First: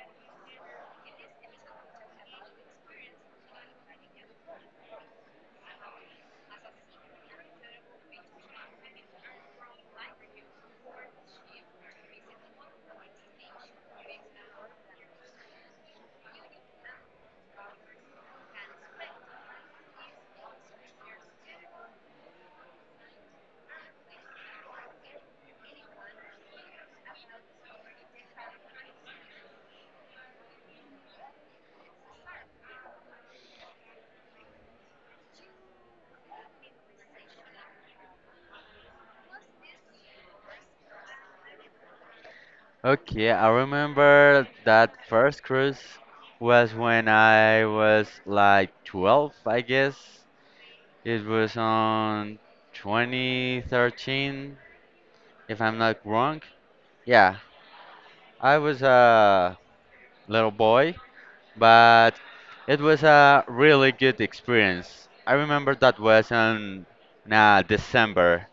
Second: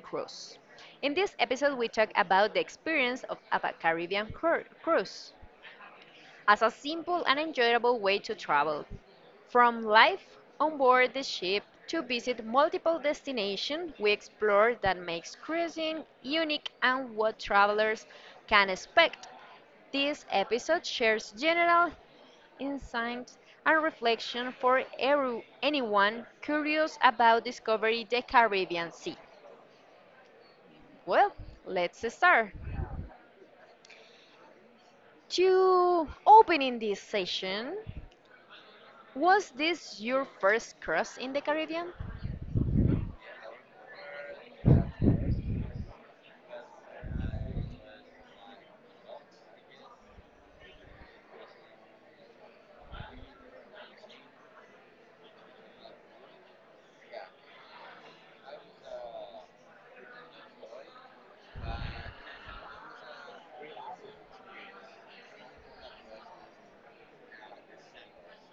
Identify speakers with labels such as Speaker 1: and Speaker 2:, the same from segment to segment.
Speaker 1: cruise. In this episode, we talk about the experience of a Caribbean cruise as a simple and enjoyable way to travel, from life on board the ship to visit multiple destinations we explore that makes cruising unique and what travelers can expect. This episode shares general insight, and reflection for anyone curious about discovering the Caribbean Sea. Well, let's start. To opening this session, was this your first cross in the Caribbean?
Speaker 2: Okay, I remember that first cruise was when I was like 12, I guess. It was on 2013, if I'm not wrong. Yeah, I was a little boy, but it was a really good experience. I remember that was on December.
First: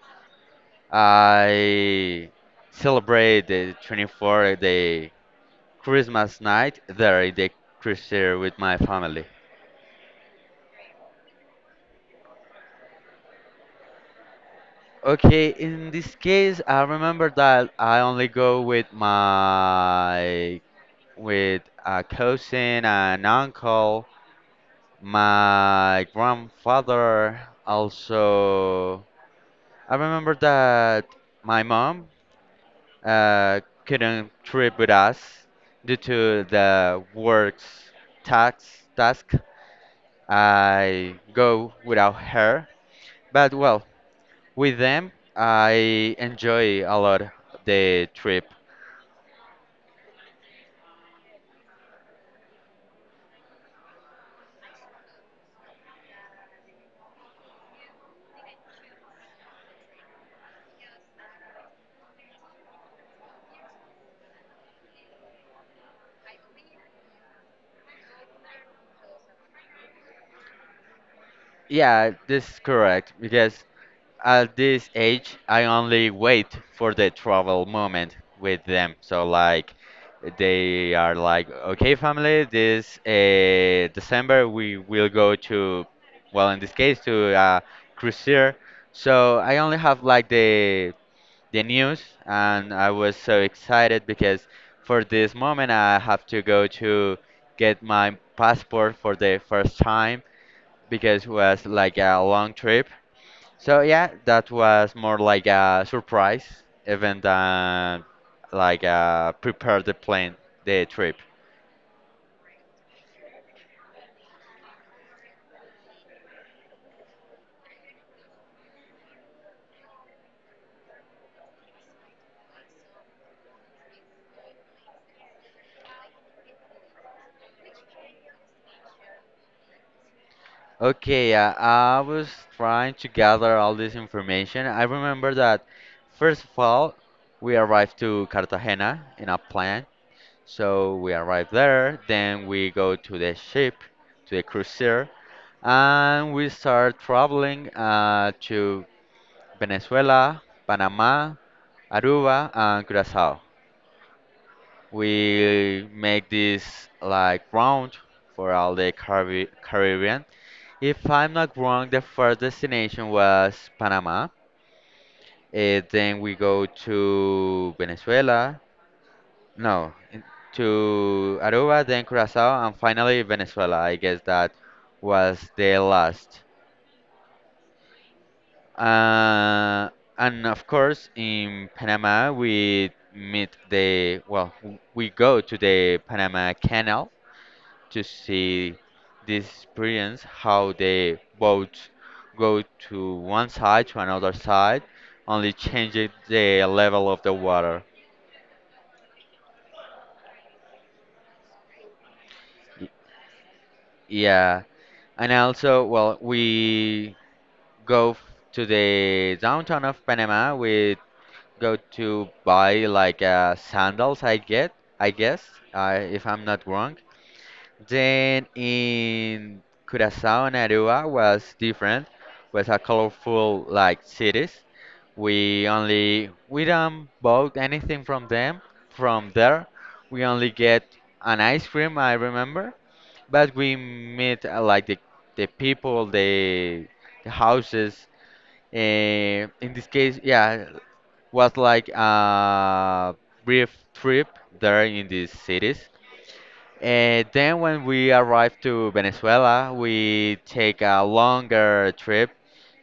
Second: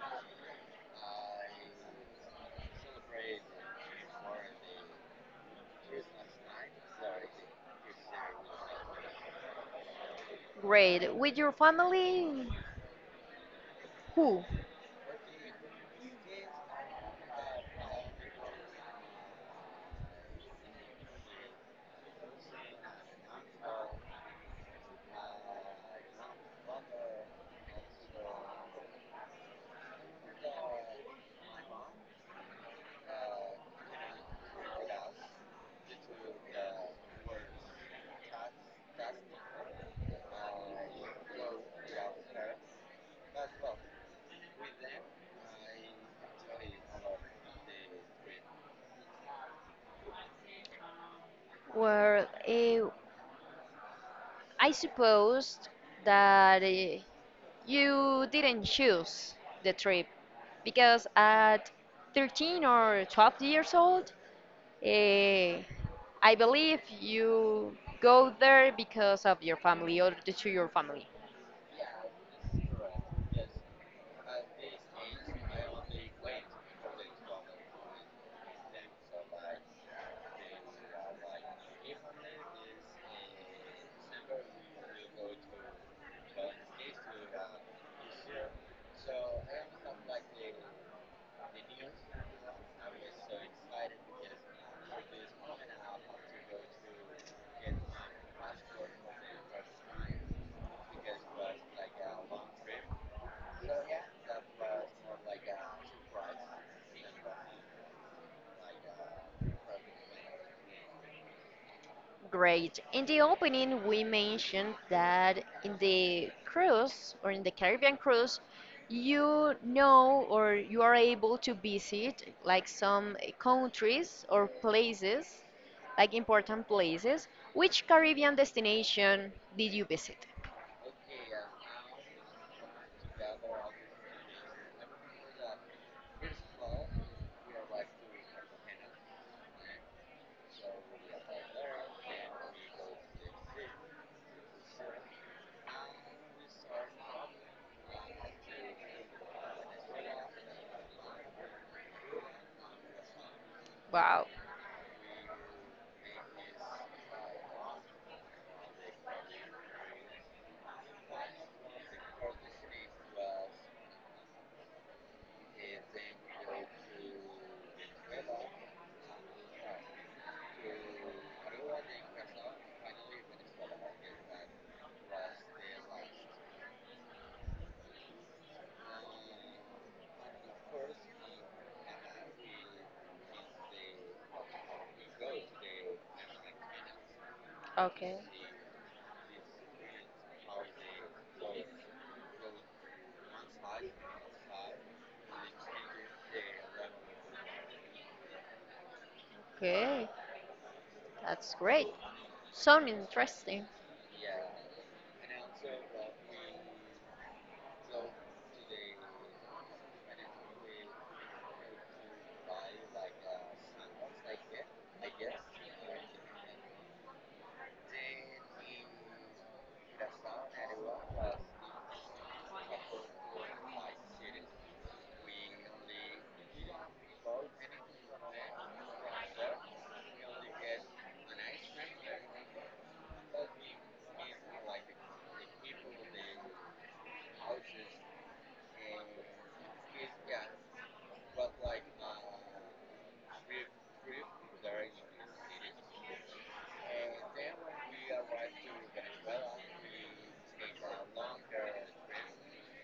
Speaker 2: I celebrated the 24th day, Christmas night, there in the cruiser with my family.
Speaker 1: Great. With your family, who?
Speaker 2: Okay, in this case, I remember that I only go with my with a cousin and uncle, my grandfather. Also, I remember that my mom couldn't trip with us due to the work's tax task. I go without her, but well, with them, I enjoy a lot the trip.
Speaker 1: Well, eh, I suppose that you didn't choose the trip because at 13 or 12 years old, Eh, I believe you go there because of your family or due to your family.
Speaker 2: Yeah, this is correct because at this age, I only wait for the travel moment with them. So like, they are like, okay, family, this December we will go to, well, in this case, to cruiser. So I only have like the news, and I was so excited because for this moment I have to go to get my passport for the first time because it was like a long trip. So yeah, that was more like a surprise even than like prepare the plane, the trip.
Speaker 1: Great. In the opening, we mentioned that in the cruise or in the Caribbean cruise, you know or you are able to visit like some countries or places, like important places. Which Caribbean destination did you visit?
Speaker 2: Okay, I was trying to gather all this information. I remember that first of all, we arrived to Cartagena in a plane. So we arrive there, then we go to the ship, to the cruiser, and we start traveling to Venezuela, Panama, Aruba, and Curacao.
Speaker 1: Wow.
Speaker 2: We make this like round for all the Caribbean. If I'm not wrong, the first destination was Panama. Eh, then we go to Venezuela, no, to Aruba, then Curacao, and finally Venezuela. I guess that was the last. Uh, and of course, in Panama, we meet the, well, we go to the Panama Canal to
Speaker 1: Okay.
Speaker 2: see this experience, how the boats go to one side to another side, only changing the level of the water.
Speaker 1: Okay. That's great. Sound interesting.
Speaker 2: Yeah. And also, well, we go f- to the downtown of Panama. We go to buy like sandals, I get, I guess, if I'm not wrong. Then in Curacao and Aruba was different, was a colorful like cities. We only we don't bought anything from them. From there, we only get an ice cream, I remember. But we meet like the people, the houses. Eh, in this case, yeah, was like a brief trip there in these cities. And then when we arrived to Venezuela, we take a longer trip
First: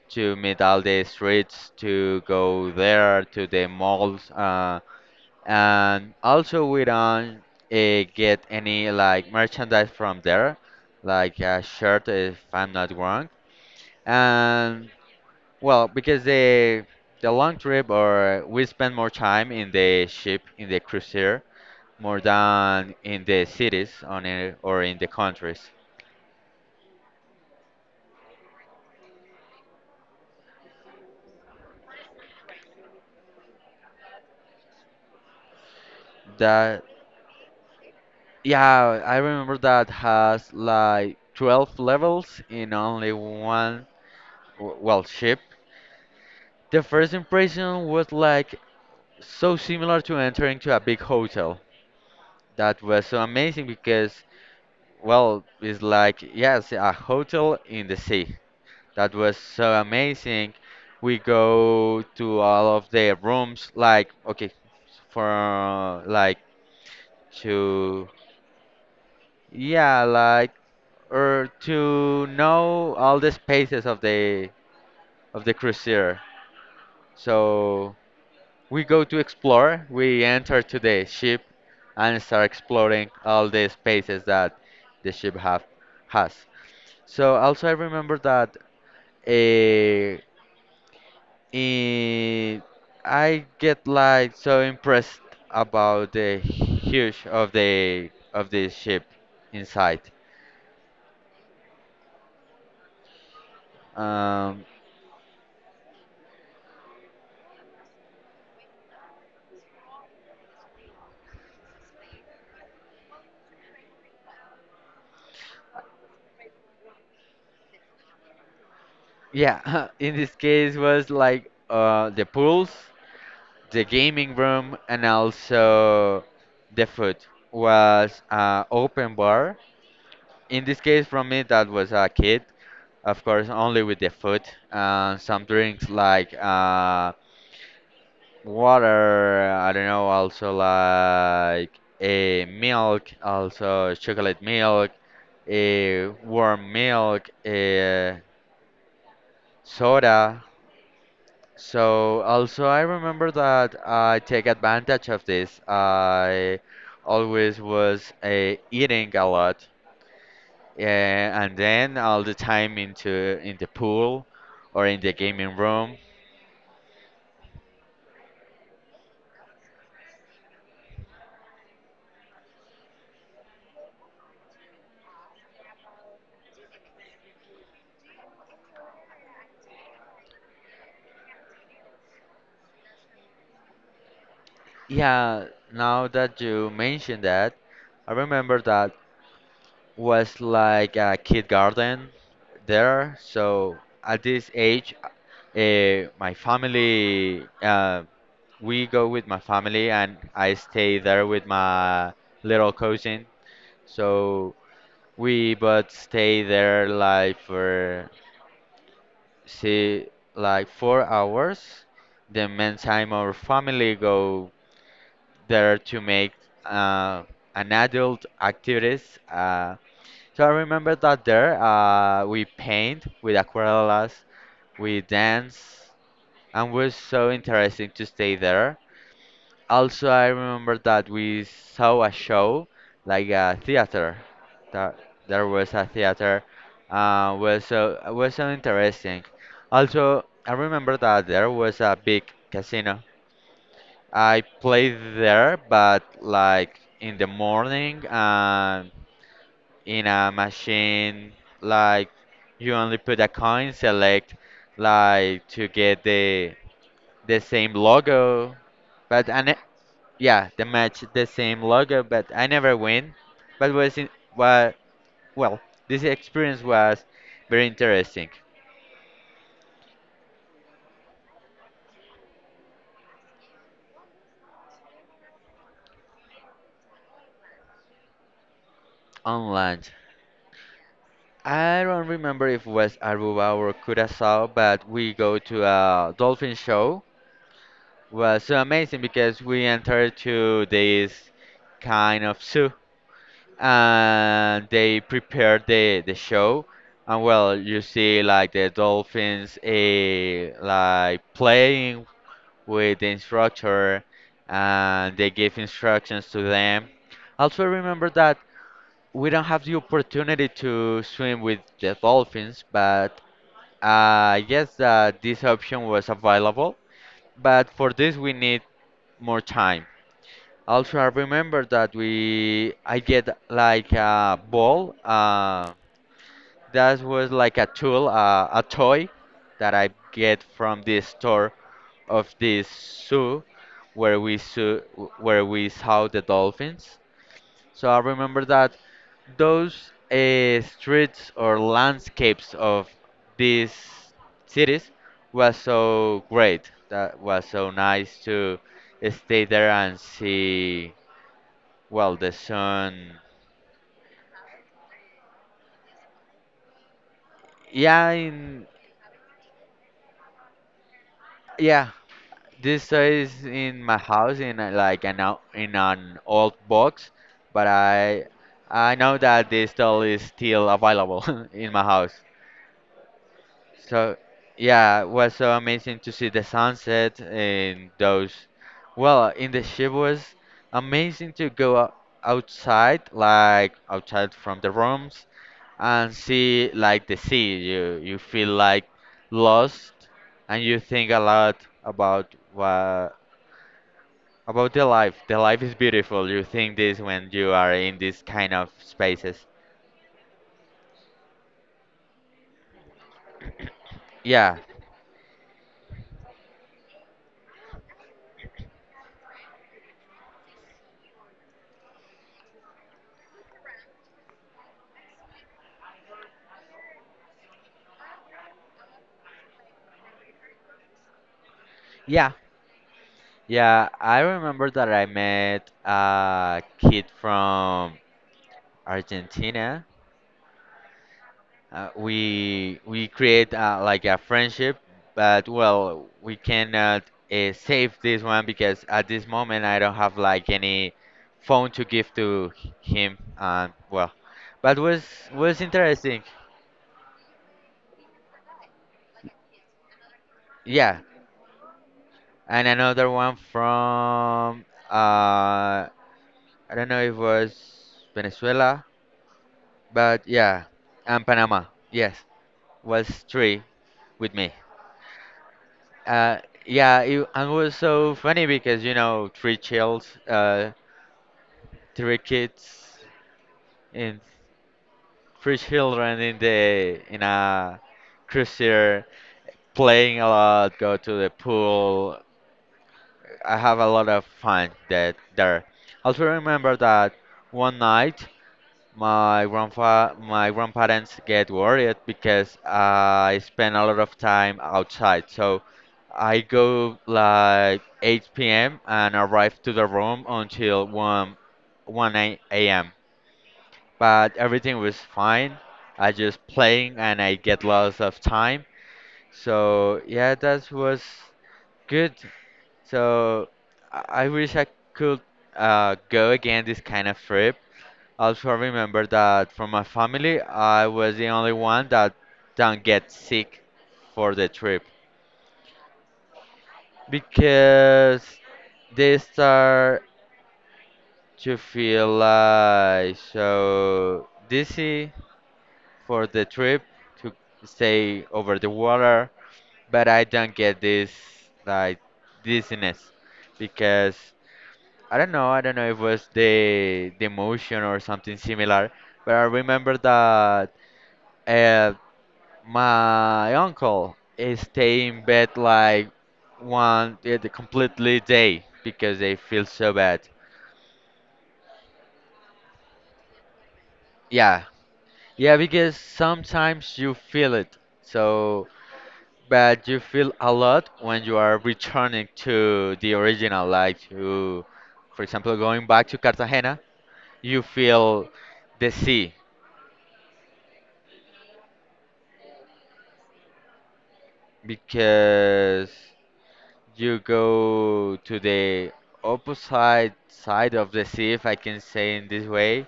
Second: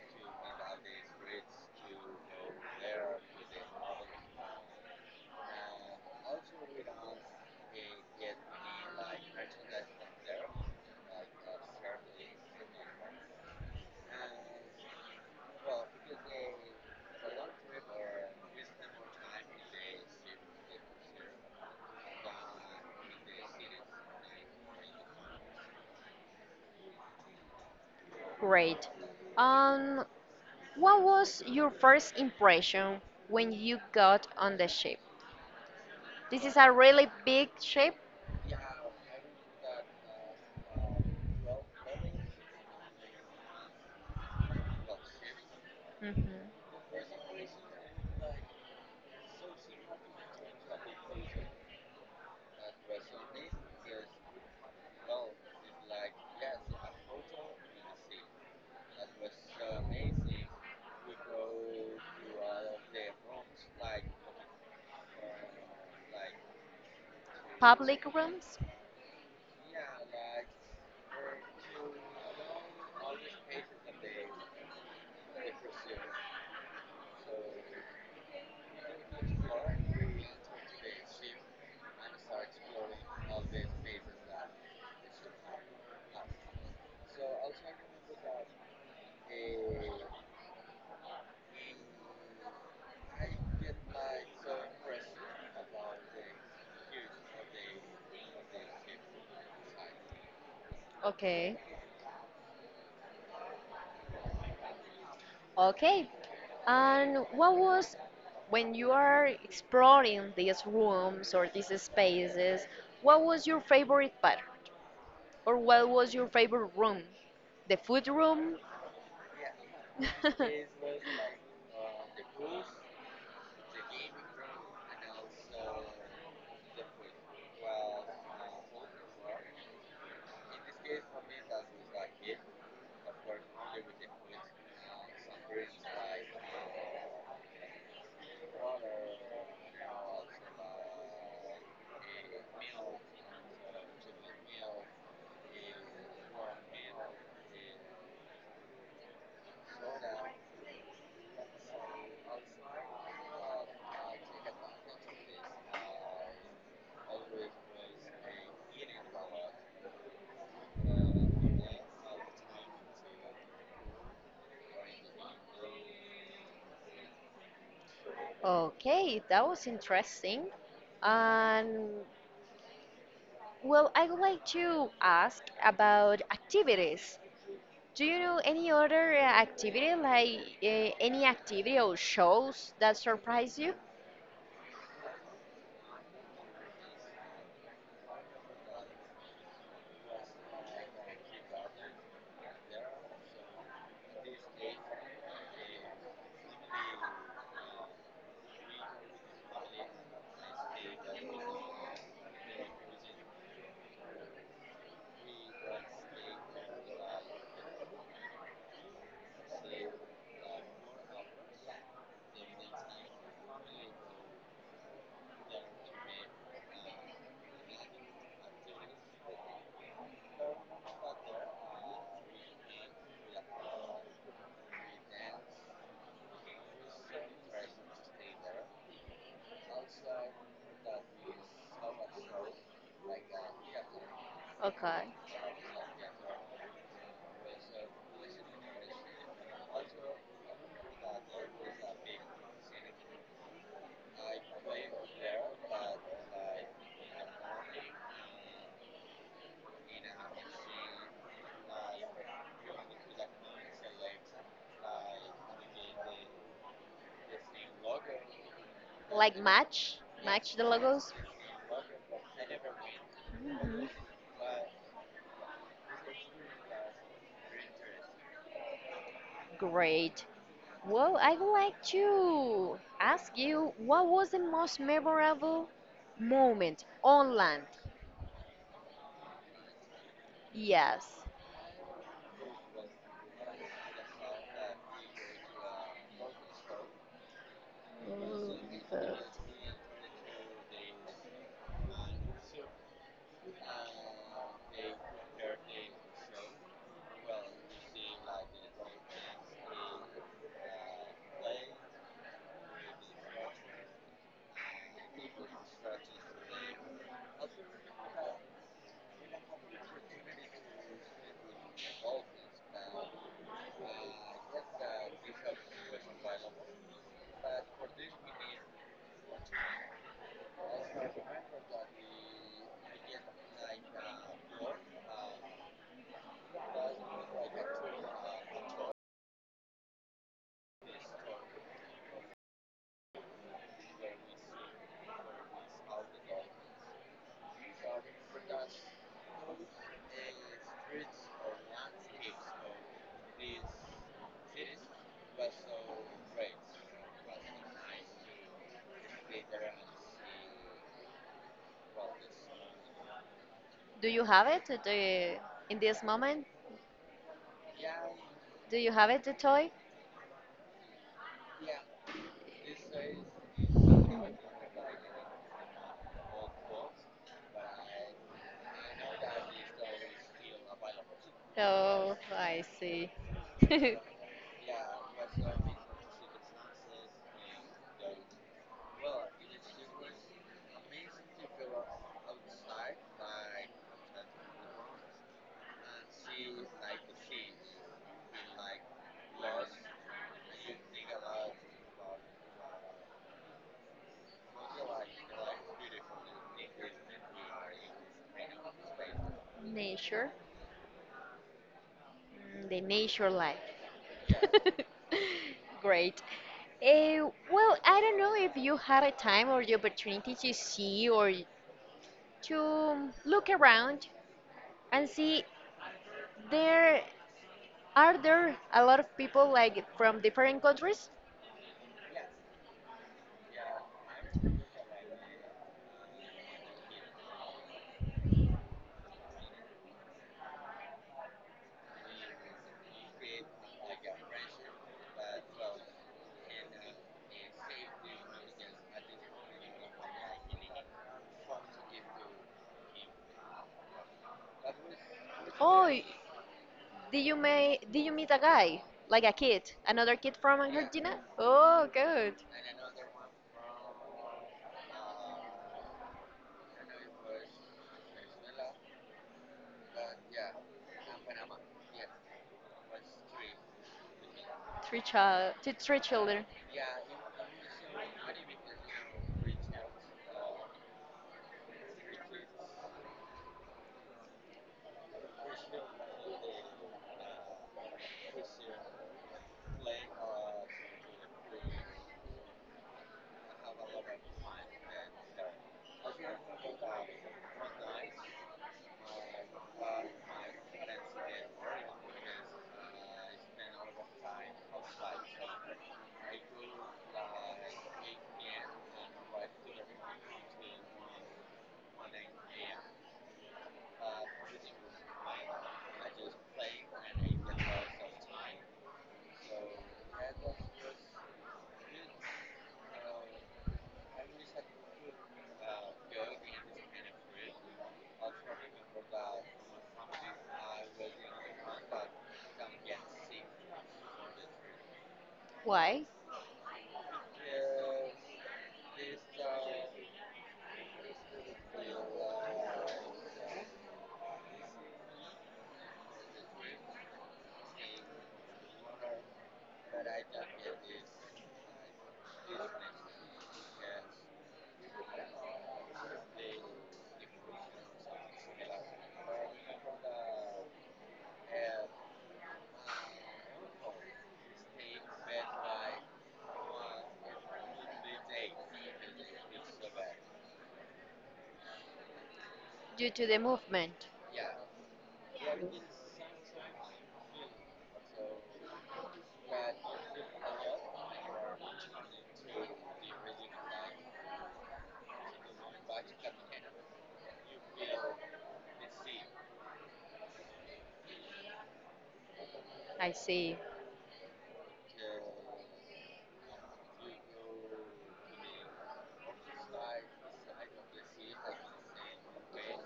Speaker 2: to meet all the streets, to go there to the malls, and also we don't get any like merchandise from there, like a shirt if I'm not wrong. And well, because the long trip or we spend more time in the ship in the cruiser more than in the cities on it or in the countries.
Speaker 1: Great. Um, what was your first impression when you got on the ship? This is a
Speaker 2: That,
Speaker 1: really big ship.
Speaker 2: yeah, I remember that has like 12 levels in only one well ship.
Speaker 1: Mhm.
Speaker 2: The first impression was like so similar to entering to a big hotel. That was so amazing because well, it's like yes, a hotel in the sea. That was so amazing. We go to all of the rooms, like, okay, for like
Speaker 1: Public
Speaker 2: to,
Speaker 1: rooms.
Speaker 2: yeah, like, or to know all the spaces of the cruiser. So we go to explore. We enter to the ship and start exploring all the spaces that the ship have has. So also I remember that eh, Eh, I get like so impressed about the huge of the ship inside.
Speaker 1: Okay.
Speaker 2: Um,
Speaker 1: Okay. And what was when you are exploring these rooms or these spaces? What was your favorite part, or what was your favorite room? The food room,
Speaker 2: yeah, in this case was like the pools, the gaming room, and also the food was open bar. In this case, from me that was a kid, of course, only with the food and some drinks like. Water, I don't know, also like a milk, also chocolate milk, a warm milk, a soda. So also I remember that I take advantage of this. I always was eating a lot, and then all the time into in the pool or in the gaming room.
Speaker 1: Okay, that was interesting. And well, I would like to ask about activities. Do you know any other activity, like any activity or shows that surprise you?
Speaker 2: Yeah, now that you mention that, I remember that was like a kid garden there. So at this age, uh, my family, uh, we go with my family and I stay there with my little cousin. So we both stay there like for see like 4 hours. The meantime, our family go there to make uh, an adult activities. So I remember that there we paint with aquarellas, we dance, and was so interesting to stay there. Also, I remember that we saw a show, like a theater. That
Speaker 1: Okay,
Speaker 2: there was a theater, was so interesting. Also, I remember that there was a big casino. I played there, but like in the morning and in a machine like you only put a coin select like to get the same logo but
Speaker 1: like match,
Speaker 2: yeah,
Speaker 1: match the
Speaker 2: the match
Speaker 1: logos.
Speaker 2: the same logo but I never win but
Speaker 1: Mhm.
Speaker 2: was in wa well this experience was very interesting
Speaker 1: Great. Well, I would like to ask you, what was the most memorable moment on land?
Speaker 2: on land.
Speaker 1: Yes.
Speaker 2: I don't remember if it was Aruba or Curacao but we go to a dolphin show. Was so
Speaker 1: Mm,
Speaker 2: amazing
Speaker 1: but
Speaker 2: because we entered to this kind of zoo and they prepared the show and well you see like the dolphins like playing with the instructor and they give instructions to them. Also remember that we don't have the opportunity to swim with the dolphins but I guess that this option was available but for this we need more time. Also I remember that we I get like a ball, that was like a tool, a toy that I get from the store of this zoo where we saw, where we saw the dolphins. So I remember that those streets or landscapes of these cities was so great. That was so nice to stay there and see, well, the sun.
Speaker 1: do you have it? In this moment,
Speaker 2: Yeah, in,
Speaker 1: do you have it, the toy?
Speaker 2: yeah, this is in my
Speaker 1: Mhm.
Speaker 2: house in a, like in an old box, but I know that this doll is still available in my house.
Speaker 1: Oh, I see.
Speaker 2: So yeah, it was so amazing to see the sunset and those. Well, in the ship was amazing to outside, like outside from the rooms and see like the sea. You feel like lost and you think a lot about what about the life is beautiful. You think this when you are in these kind of spaces.
Speaker 1: Nature. Mm, the nature life.
Speaker 2: Yeah,
Speaker 1: Great. Well, I don't know if you had a time or the opportunity to see or to look around and see there, are there a lot of people like from different countries?
Speaker 2: yeah, yeah. I remember that I met a kid from Argentina. We create like a friendship, but well, we cannot save this one because at this moment I don't have like any phone to give to him. But was
Speaker 1: Oh,
Speaker 2: interesting.
Speaker 1: did you meet a guy, like a kid, another kid from
Speaker 2: Yeah,
Speaker 1: Argentina? Oh, good.
Speaker 2: and another one from uh, I don't know if it was Venezuela, but yeah, and Panama. Yes, was three with me.
Speaker 1: Three child, two, three
Speaker 2: Uh,
Speaker 1: children.
Speaker 2: yeah, it, and it was so funny because you know three kids, in three children in the in a cruiser playing a lot, go to the pool. I have a lot of fun that there. Also remember that one night my grandparents get worried because I spend a lot of time outside. So I go like 8 p.m. and arrive to the room until 1 a.m. But everything was fine. I just playing and I get lots of time. So yeah, that was good. So I wish I could go again this kind of trip. Also, remember that from my family, I was the only one that don't get sick for the trip
Speaker 1: Why?
Speaker 2: because they start to feel like so dizzy for the trip to stay over the water, but I don't get this like dizziness because I don't know if it was the motion or something similar, but I remember that uh, my uncle is stay in bed like one, yeah, the completely day because they feel so bad.
Speaker 1: Due to the movement.
Speaker 2: Yeah, yeah, because sometimes you feel it. So, but you feel a lot when you are returning to the original, like you, for example, going back to Cartagena, you feel the sea
Speaker 1: I see.
Speaker 2: because you go to the opposite side of the sea, if I can say in this way.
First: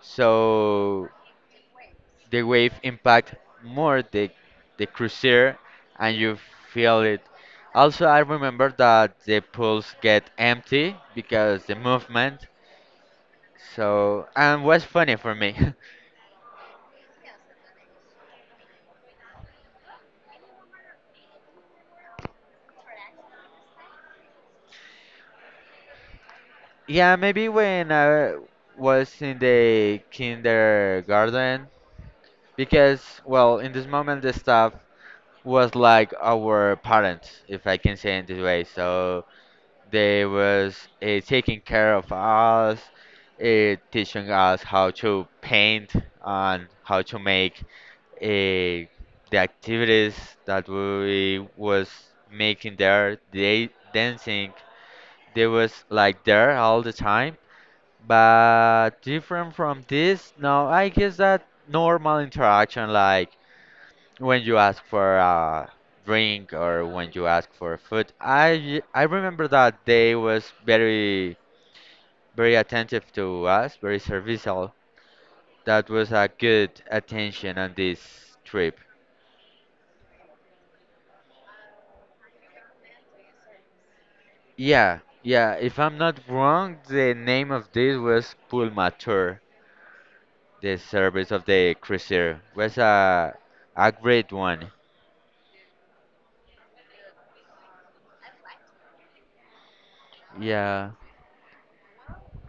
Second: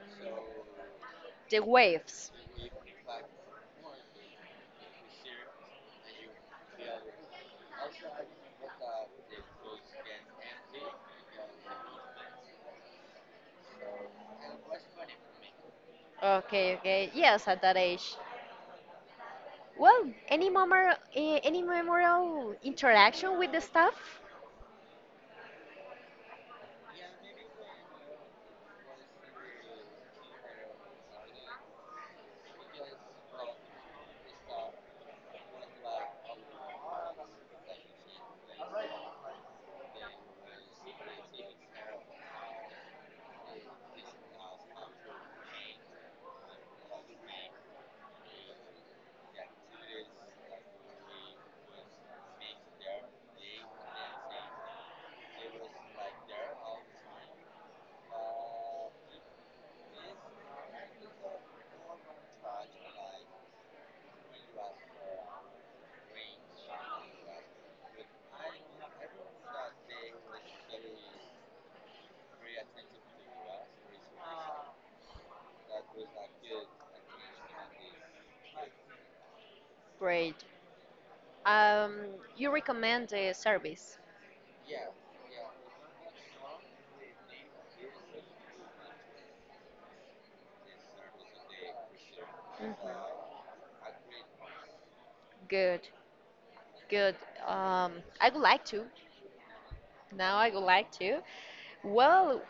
Speaker 2: So
Speaker 1: The waves.
Speaker 2: the wave impact more the cruiser and you feel it. Also, I remember that the pools get empty because the movement. So and was funny for me.
Speaker 1: Okay, okay. Yes, at that age. Well, any memorable interaction with the staff?
Speaker 2: Yeah, maybe when I was in the kindergarten because well, in this moment the staff was like our parents, if I can say in this way. So they was taking care of us, teaching us how to paint and how to make uh, the activities that we was making there. They dancing. They was like there all the time. But different from this, no, I guess that normal interaction, like when you ask for a drink or when you ask for food, I remember that they was very attentive to us, very serviceable. That was a good attention on this trip.
Speaker 1: Great. Um, you recommend the service.
Speaker 2: Yeah, yeah, if I'm not wrong, the name of this was Pulmatur, the service of the cruiser. Was
Speaker 1: Mhm.
Speaker 2: a great one.
Speaker 1: Good, good. I would like to. Now I would
Speaker 2: Yeah.
Speaker 1: like to. Well,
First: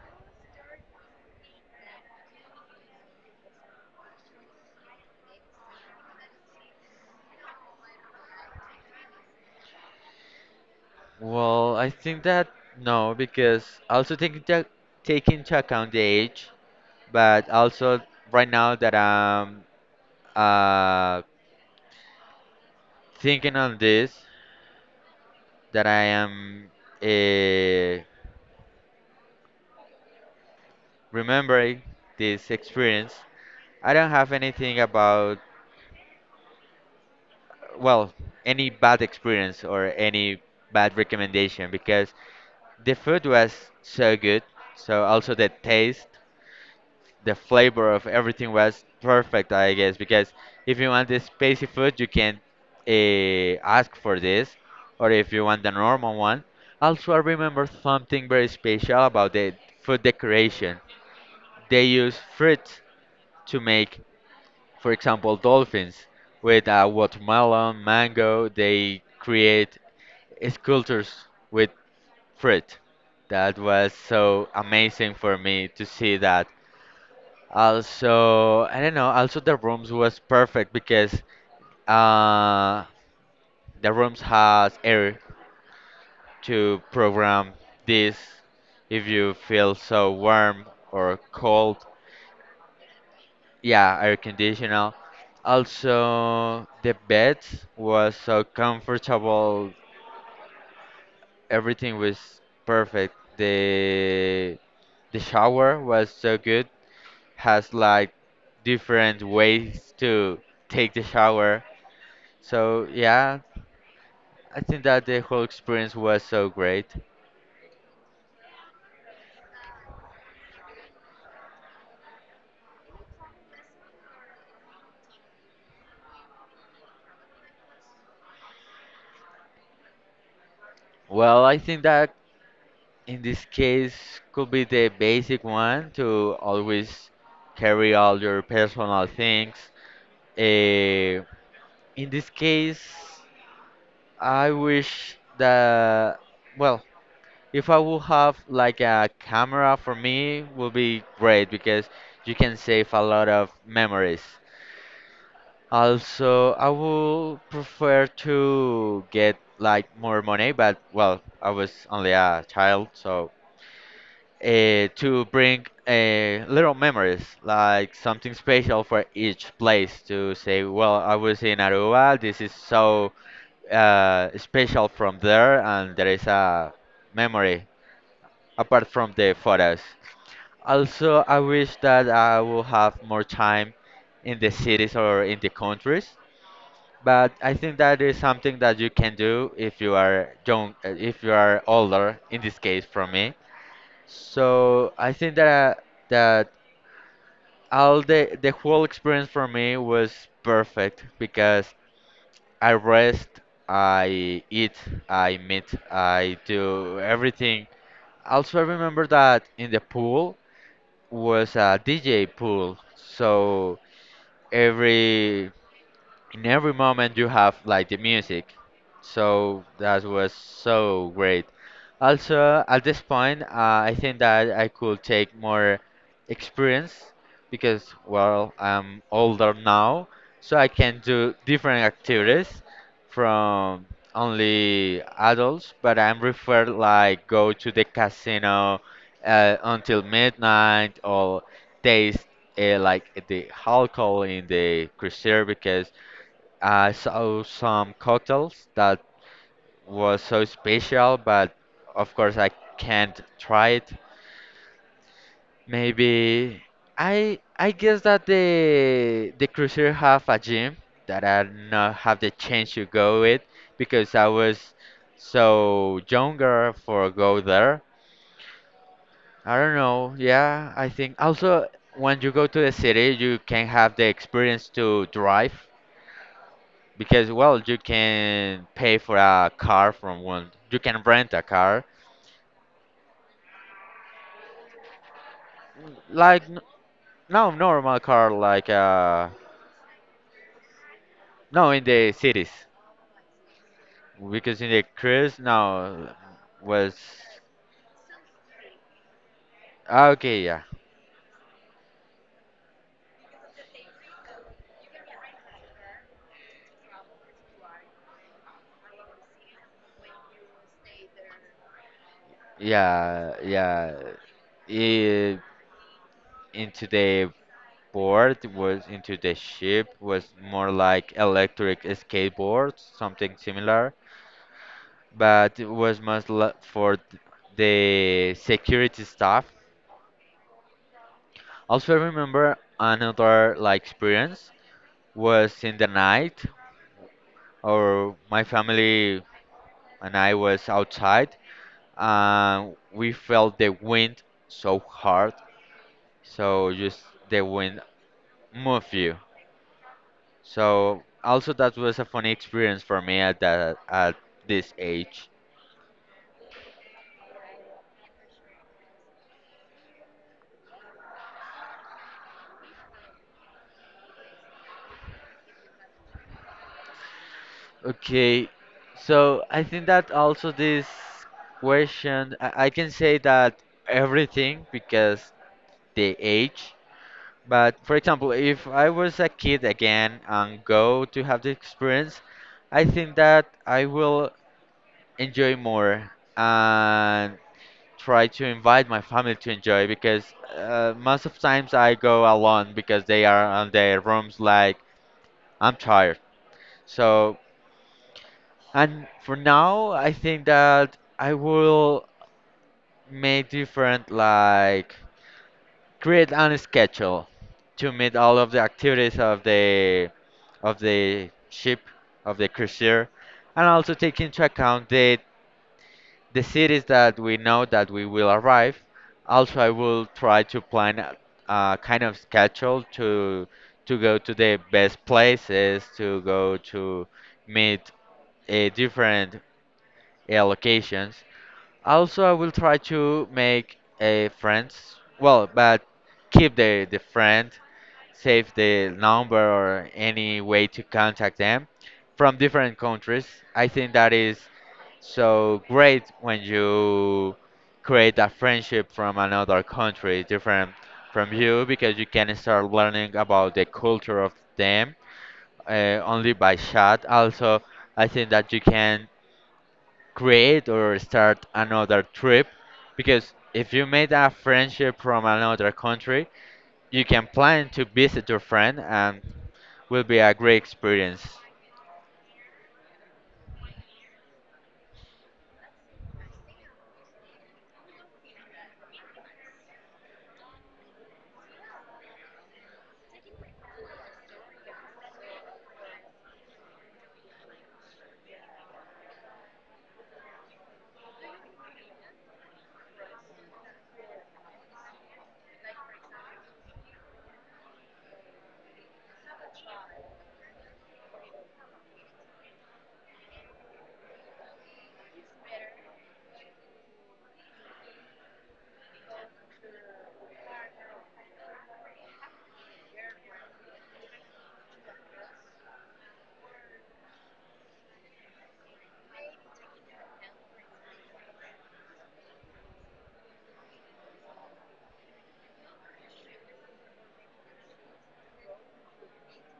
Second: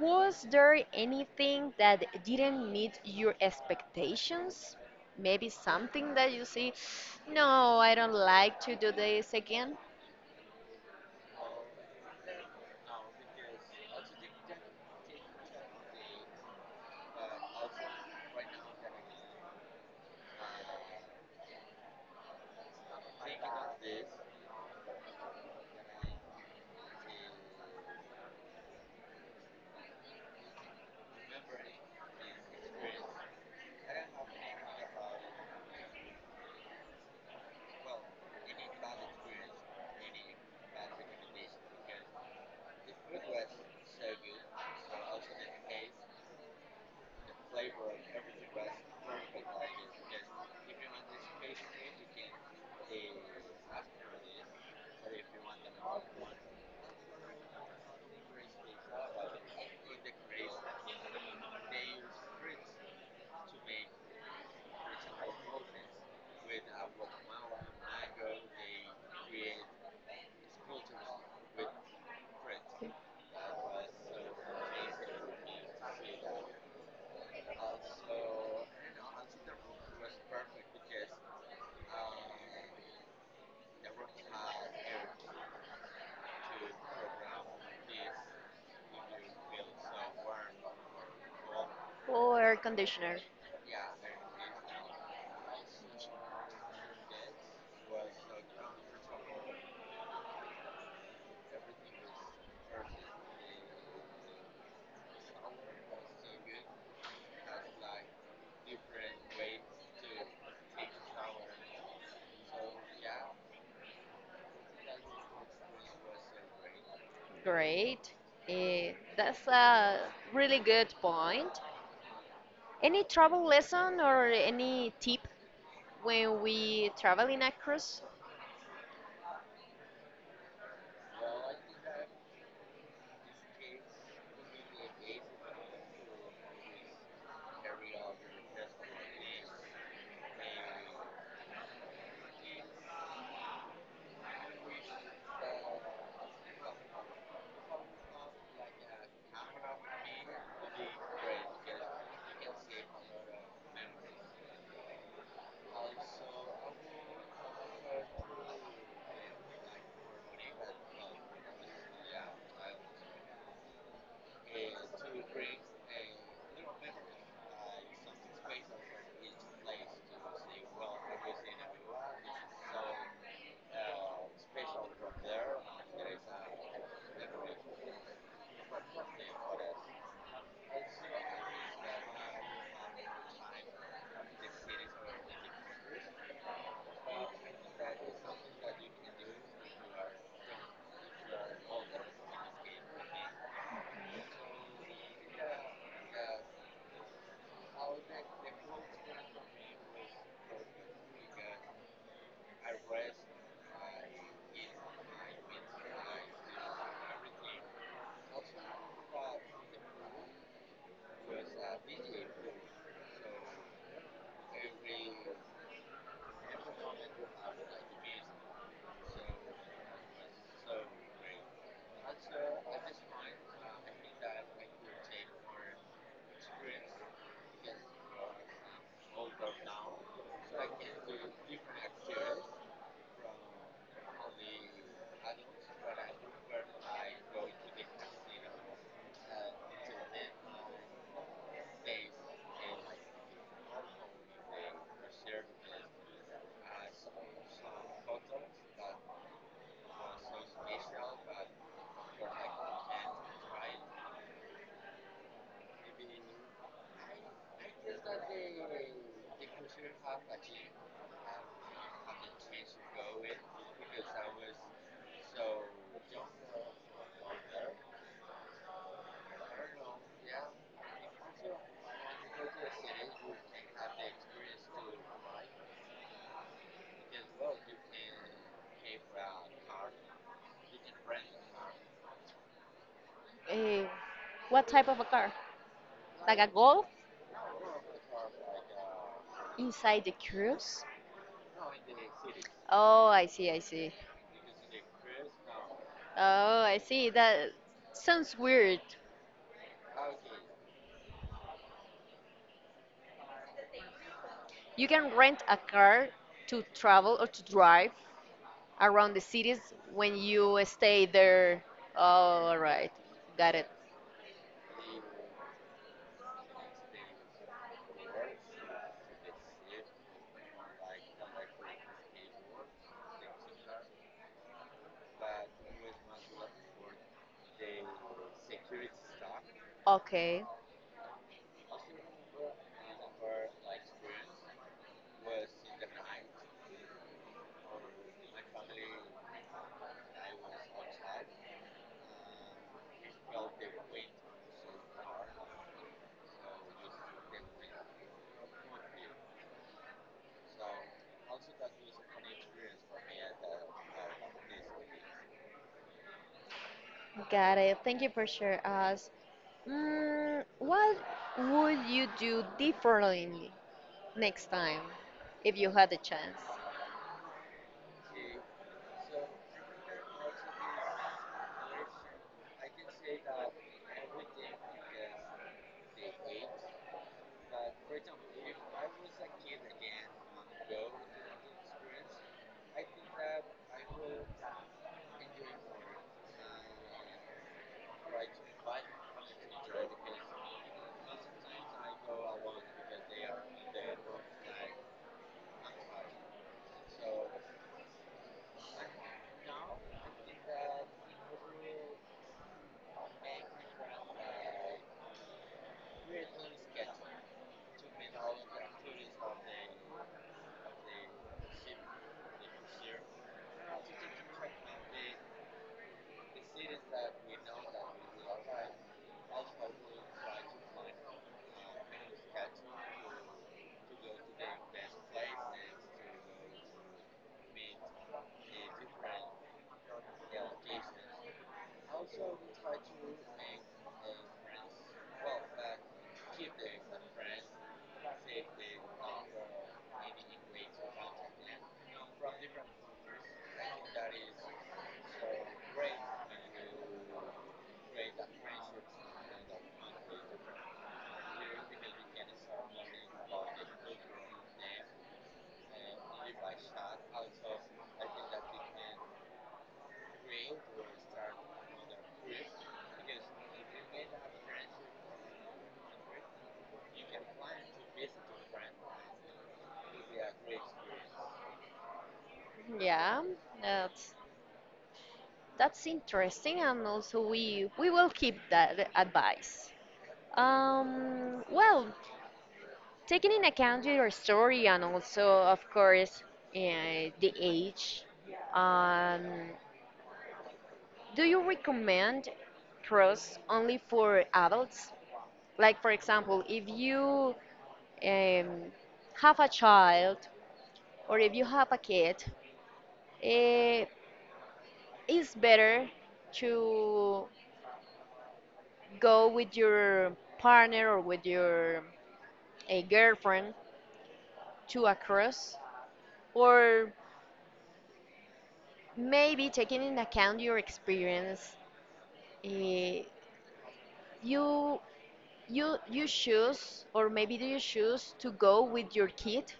Speaker 1: was there anything that didn't meet your expectations? Maybe something that you see, no, I don't like to do this again,
Speaker 2: Well, I think that no, because also take into account the age, but also right now that I'm uh, thinking on this, that I am uh, remembering this experience, I don't have anything about, well, any bad experience or any bad recommendation because the food was so good. So also the taste, the flavor of everything was perfect, I guess, because if you want the spicy food, you can ask for this, or if you want the normal one. Also, I remember something very special about the food decoration. They use fruits to make for example, dolphins with watermelon, mango, they create sculptures with fruit. That was so amazing for me to see that. Also, I don't know, also the rooms was perfect because uh, the rooms has air to program this if you feel so warm or cold.
Speaker 1: or air conditioner.
Speaker 2: Yeah, air conditioner. Also, the bed was so comfortable. Everything was perfect. The shower was so good. Has like different ways to take the shower. So yeah, I think that the whole experience was so great.
Speaker 1: Great. That's a really good point. Any travel lesson or any tip when we travel in a cruise,
Speaker 2: Well, I think that in this case could be the basic one to always carry all your personal things. Uh, In this case, I wish that, well, if I would have like a camera for me, would be great because you can save a lot of memories. Also, I would prefer to get like more money, but well, I was only a child, so to bring little memories, like something special for each place to say, well, I was in Aruba, this is so special from there, and there is a memory apart from the photos. Also, I wish that I will have more time in the cities or in the countries. But I think that is something that you can do if you are young, if you are older, in this case from me. So I think that that all the whole experience for me was perfect because I rest, I eat, I meet, I do everything. Also, I remember that in the pool was a DJ pool, so every in every moment you have like the music, so that was so great. Also at this point, I think that I could take more experience because well I'm older now, so I can do different activities from only adults, but I'm referred like go to the casino until midnight or taste like the alcohol in the cruiser because I saw some cocktails that was so special, but of course I can't try it. Maybe I guess that the cruiser have a gym that I not have the chance to go with because I was so younger for go there. I don't know. Yeah, I think also when you go to the city, you can have the experience to drive because well you can pay for a car from one you can rent a car
Speaker 1: Eh, what type of a car? Like
Speaker 2: like
Speaker 1: a golf
Speaker 2: no normal car like
Speaker 1: inside the cruise.
Speaker 2: no in the cities
Speaker 1: Oh, I see, I see.
Speaker 2: because in the cruise no
Speaker 1: Oh, I
Speaker 2: was.
Speaker 1: see. That sounds weird.
Speaker 2: Ah, okay, yeah,
Speaker 1: You can rent a car to travel or to drive around the cities when you stay there. Oh, all right.
Speaker 2: yeah,
Speaker 1: Got it.
Speaker 2: yeah, it, into the into the ship was more like electric skateboards something similar, but it was much for the security staff.
Speaker 1: Okay,
Speaker 2: Also remember another like experience was in the night or my family and I was outside and we felt the wind so hard, so just the wind move you. So also that was a funny experience for me at that at this age.
Speaker 1: got it. Thank you for sharing us. Mm, what would you do differently next time if you had a chance.
Speaker 2: Okay, so I think that also this question I can say that everything because the age. But for example, if I was a kid again and go to have the experience, I think that I will enjoy more and try to invite my family to enjoy because most of times I go alone because they are on their rooms like I'm tired. So, and for now, I think that I will make different like create a schedule to meet all of the activities of the ship of the cruiser, and also take into account the cities that we know that we will arrive. Also, I will try to plan a kind of schedule to go to the best places, to go to meet different locations. Also, I will try to make friends. Well, but keep the friend, save the number or any way to contact them from different countries. I think that is so great when you create a friendship from another country different from you because you can start learning about the culture of them, only by chat. Also, I think that you can create or start another trip because if you made a friendship from another country, you can plan to visit your friend and will be a great experience.
Speaker 1: Yeah, that's that's interesting, and also we will keep that advice. Well, taking in account your story and also, of course, the age, um, do you recommend pros only for adults? Like, for example, if you um, have a child or if you have a kid, uh, it's better to go with your partner or with your a girlfriend to a cruise or maybe taking in account your experience, eh, you you choose or maybe do you choose to go with your kid.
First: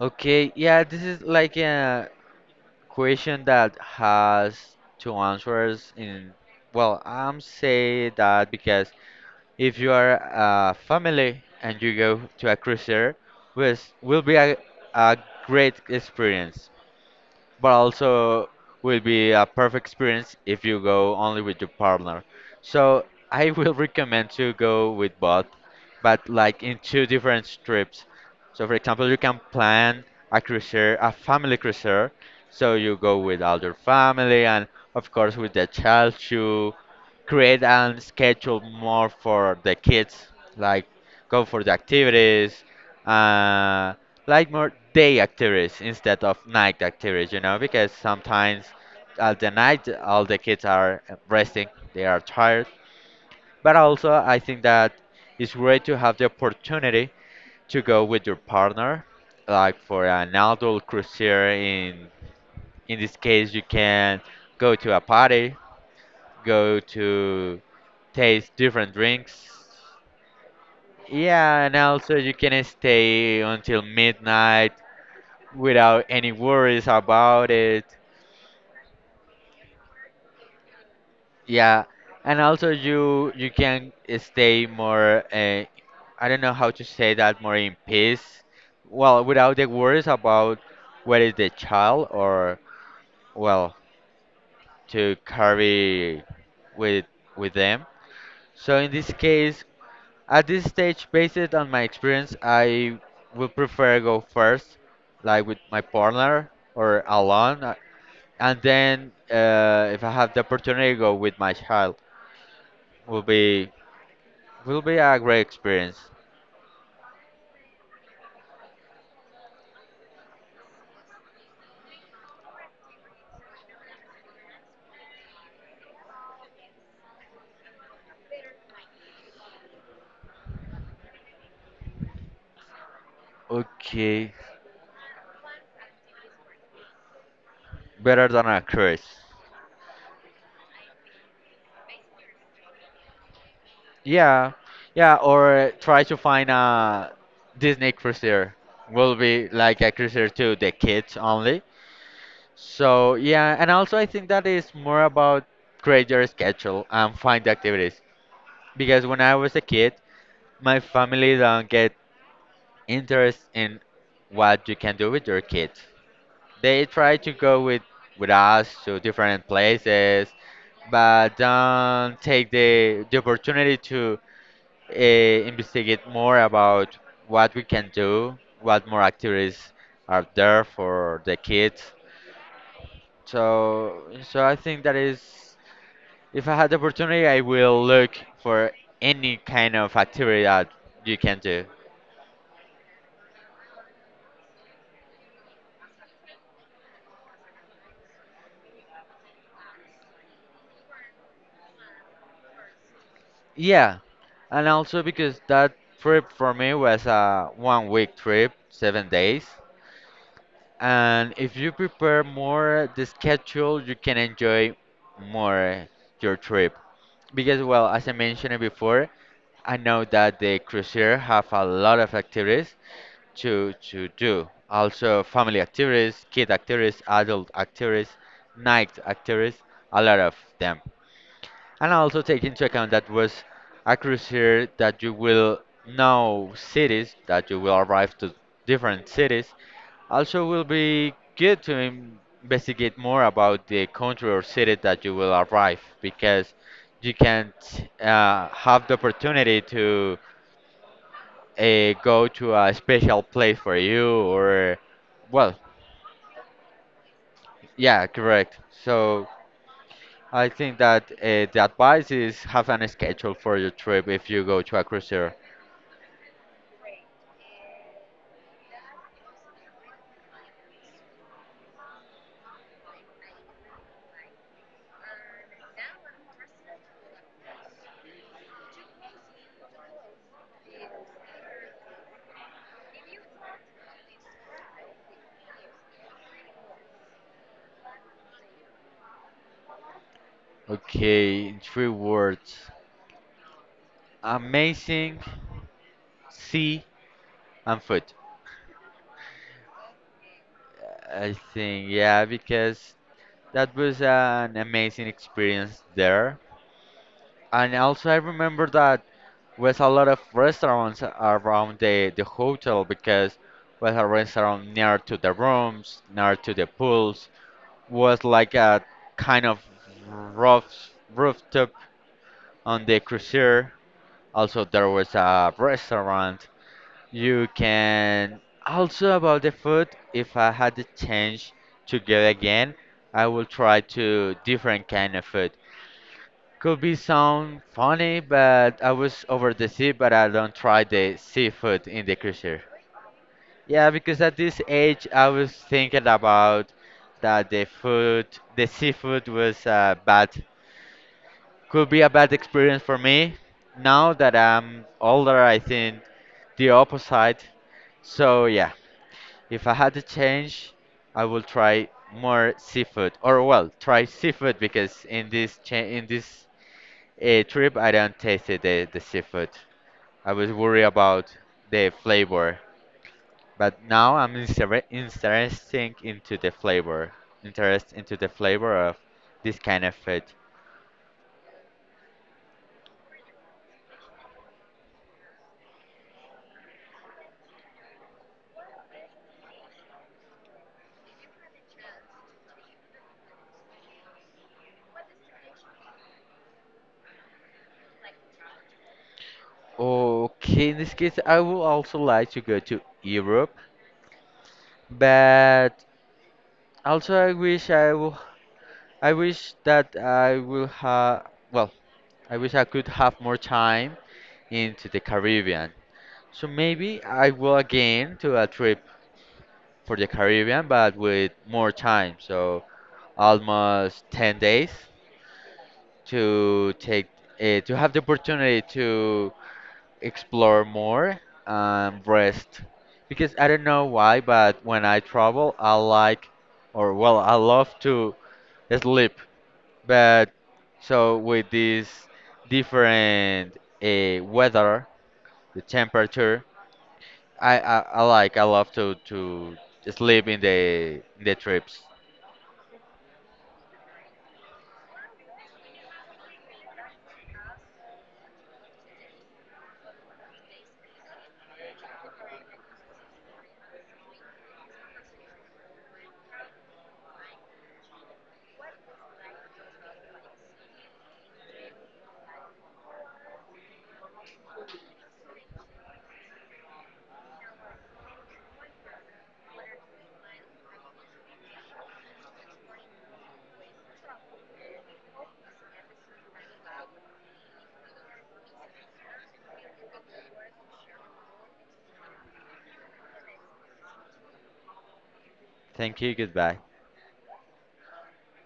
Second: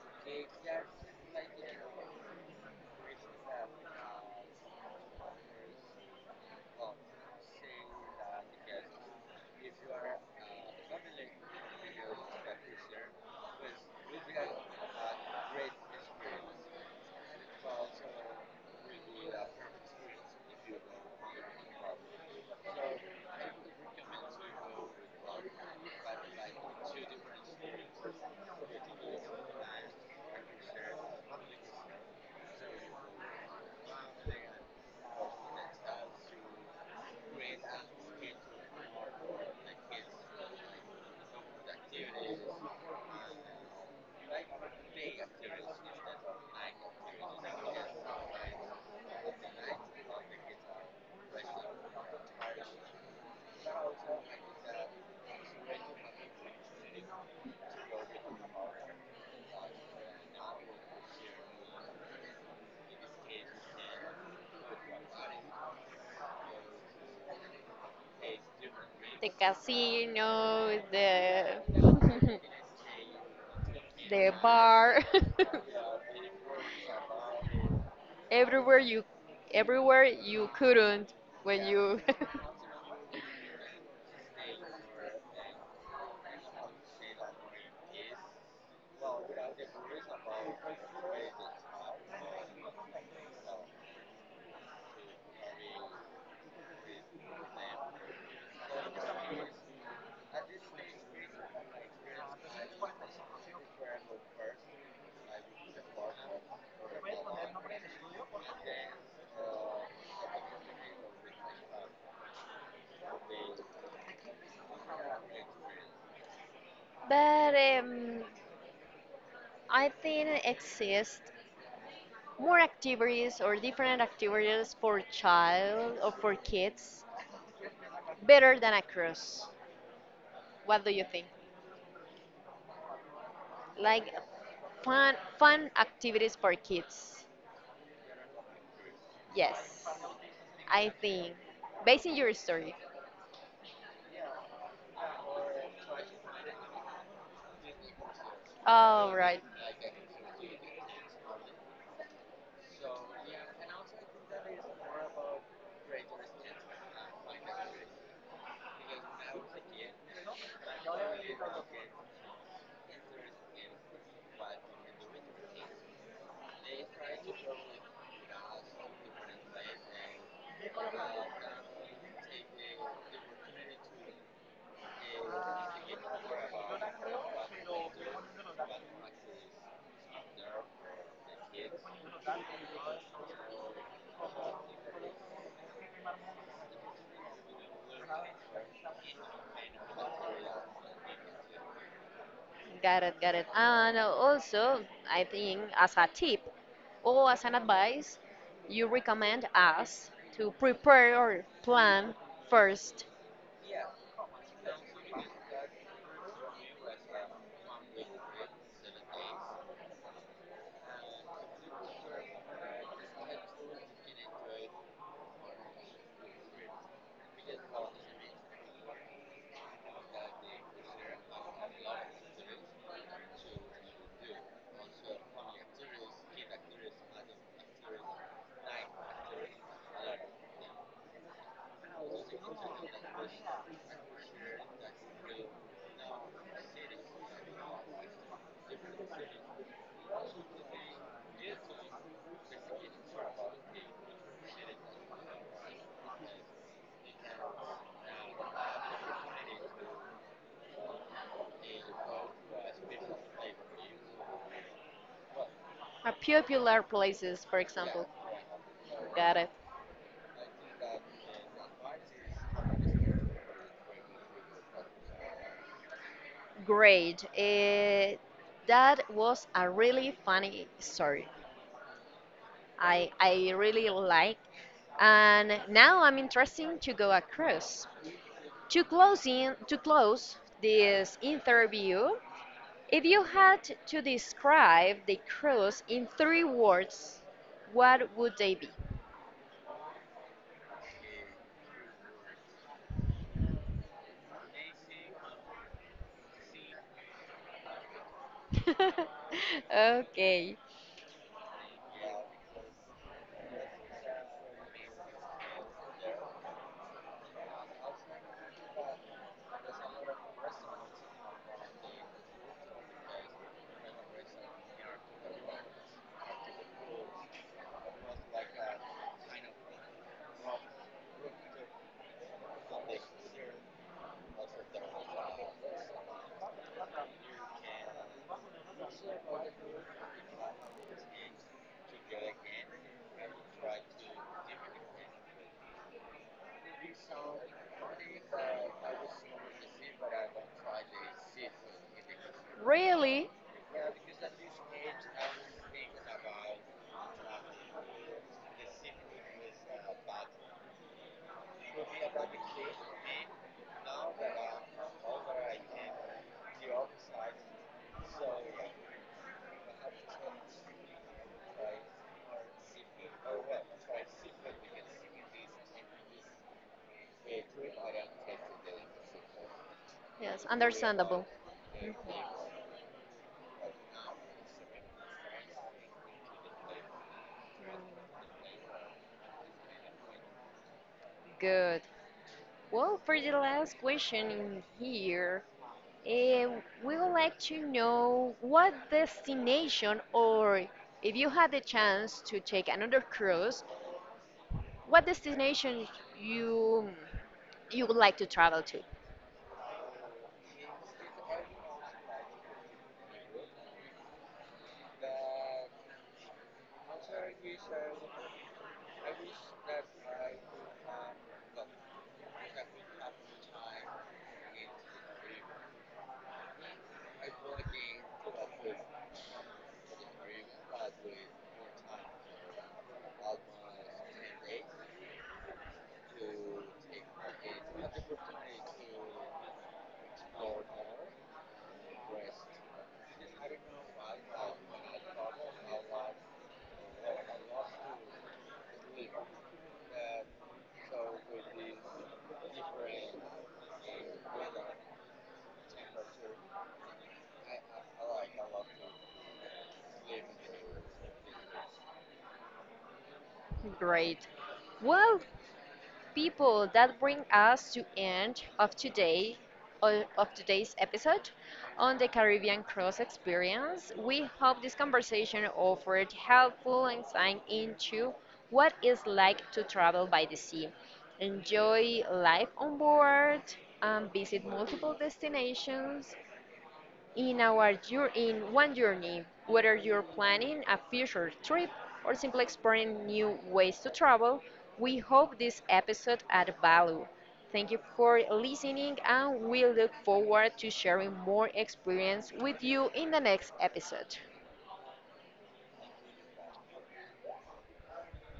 Speaker 2: Okay, yeah, this is like a question that has two answers in, well, I'm say that because if you are a family and you go to a cruiser, this will be a great experience. But also will be a perfect experience if you go only with your partner. So I will recommend to go with both, but like in two different trips. So for example, you can plan a cruiser, a family cruiser, so you go with all your family and of course with the child to create and schedule more for the kids, like go for the activities, uh, like more day activities instead of night activities, you know, because sometimes at the night all the kids are resting, they are tired. But also, I think that it's great to have the opportunity to go with your partner, like for an adult cruiser. In this case, you can go to a party, go to taste different
Speaker 1: The
Speaker 2: drinks.
Speaker 1: casino,
Speaker 2: Yeah, and also
Speaker 1: the
Speaker 2: you can stay until
Speaker 1: the
Speaker 2: midnight
Speaker 1: bar
Speaker 2: without any worries about it.
Speaker 1: everywhere you everywhere you couldn't when
Speaker 2: Yeah,
Speaker 1: you
Speaker 2: and also you can stay more. I don't know how to say that more in peace. Well, without the worries about where is the child or well to carry with them. So in this case, at this stage, based on my experience, I would prefer go first, like with my partner or alone. And then if I have the opportunity to go with my child, will be a great experience.
Speaker 1: But I think exist more activities or different activities for child or for kids better than a cruise. What do you think? Like
Speaker 2: Okay,
Speaker 1: fun activities for kids.
Speaker 2: better than a cruise.
Speaker 1: Yes, I think. Based on your story.
Speaker 2: Yeah, yeah, or try to find a Disney cruiser.
Speaker 1: All
Speaker 2: Will
Speaker 1: right.
Speaker 2: be like a cruiser to the kids only. So yeah, and also I think that is more about create your schedule and find activities. Because when I was a kid, my family don't get interest in what you can do with your kids. They try to go with us to different places, but don't take the opportunity to uh, investigate more about what we can do, what more activities are there for the kids. So I think that is, if I had the opportunity, I will look for any kind of activity that you can do.
Speaker 1: Got it, got it. And also, I think as a tip or as an advice, you recommend us to prepare or plan first
Speaker 2: Yeah, and also because that trip for me was a 1 week trip, 7 days. And if you prepare more the schedule, you can enjoy more your trip. Because, well, as I mentioned before, I know that the cruiser have a lot of activities to do. Also, family activities, kid activities, adult activities, night activities, a lot of them. And also take into account that was a cruiser that you will know cities, that you will arrive to different cities. Also, will be good to investigate more about the country or city that you will arrive because you can't have the opportunity to go to a special place for you or, well,
Speaker 1: a popular places, for
Speaker 2: yeah,
Speaker 1: example.
Speaker 2: correct. So
Speaker 1: Got it.
Speaker 2: I think that the advice is have an schedule for your trip if you go to a cruiser.
Speaker 1: Great. That was a really funny story. I really like. And now I'm interested to go across. To close this interview, if you had to describe the cruise in three words, what would they be?
Speaker 2: Okay, in three words, amazing, sea, and food.
Speaker 1: Okay.
Speaker 2: I think yeah, because that was an amazing experience there. And also, I remember that was a lot of restaurants around the hotel because was a restaurant near to the rooms, near to the pools, was like a kind of rough rooftop on the cruiser. Also, there was a restaurant. You can also about the food. If I had the chance to go again, I will try to different kind of food. Could be sound funny, but I was over the sea, but I don't try the seafood in the cruiser.
Speaker 1: Really?
Speaker 2: Yeah, because at this age I was thinking about that the food, the seafood was bad. Could be a bad experience for me. Now that I'm older, I think the opposite. So yeah, if I had to change, I will try more seafood, or well, try seafood because in this a trip, I don't tasted the seafood. I
Speaker 1: Yes,
Speaker 2: was worried
Speaker 1: understandable.
Speaker 2: about the
Speaker 1: Mhm.
Speaker 2: flavor, but now I'm interesting into the flavor, interest into the flavor of this kind of food.
Speaker 1: Good. Well, for the last question in here, eh, we would like to know what destination, or if you had the chance to take another cruise, what destination you you would like to travel to?
Speaker 2: Okay, in this case, I would also like to go to Europe, but also I wish that I will have, well, I wish I could have more time into the Caribbean. So maybe I will again to a trip for the Caribbean, but with more time. So almost 10 days to take to have the opportunity to explore more and rest. Because I don't know why, but when I travel, I like or well, I love to sleep. But so with this different weather, the temperature, I like I love to sleep in the trips.
Speaker 1: Great. Well, people, that bring us to end of today o- of today's episode on the Caribbean Cross Experience. We hope this conversation offered helpful insight into what it's like to travel by the sea. Enjoy life on board and visit multiple destinations in our in one journey, whether you're planning a future trip or simply exploring new ways to travel, we hope this episode add value. Thank you for listening and we look forward to sharing more experience with you in the next episode.
Speaker 2: Thank you. Goodbye.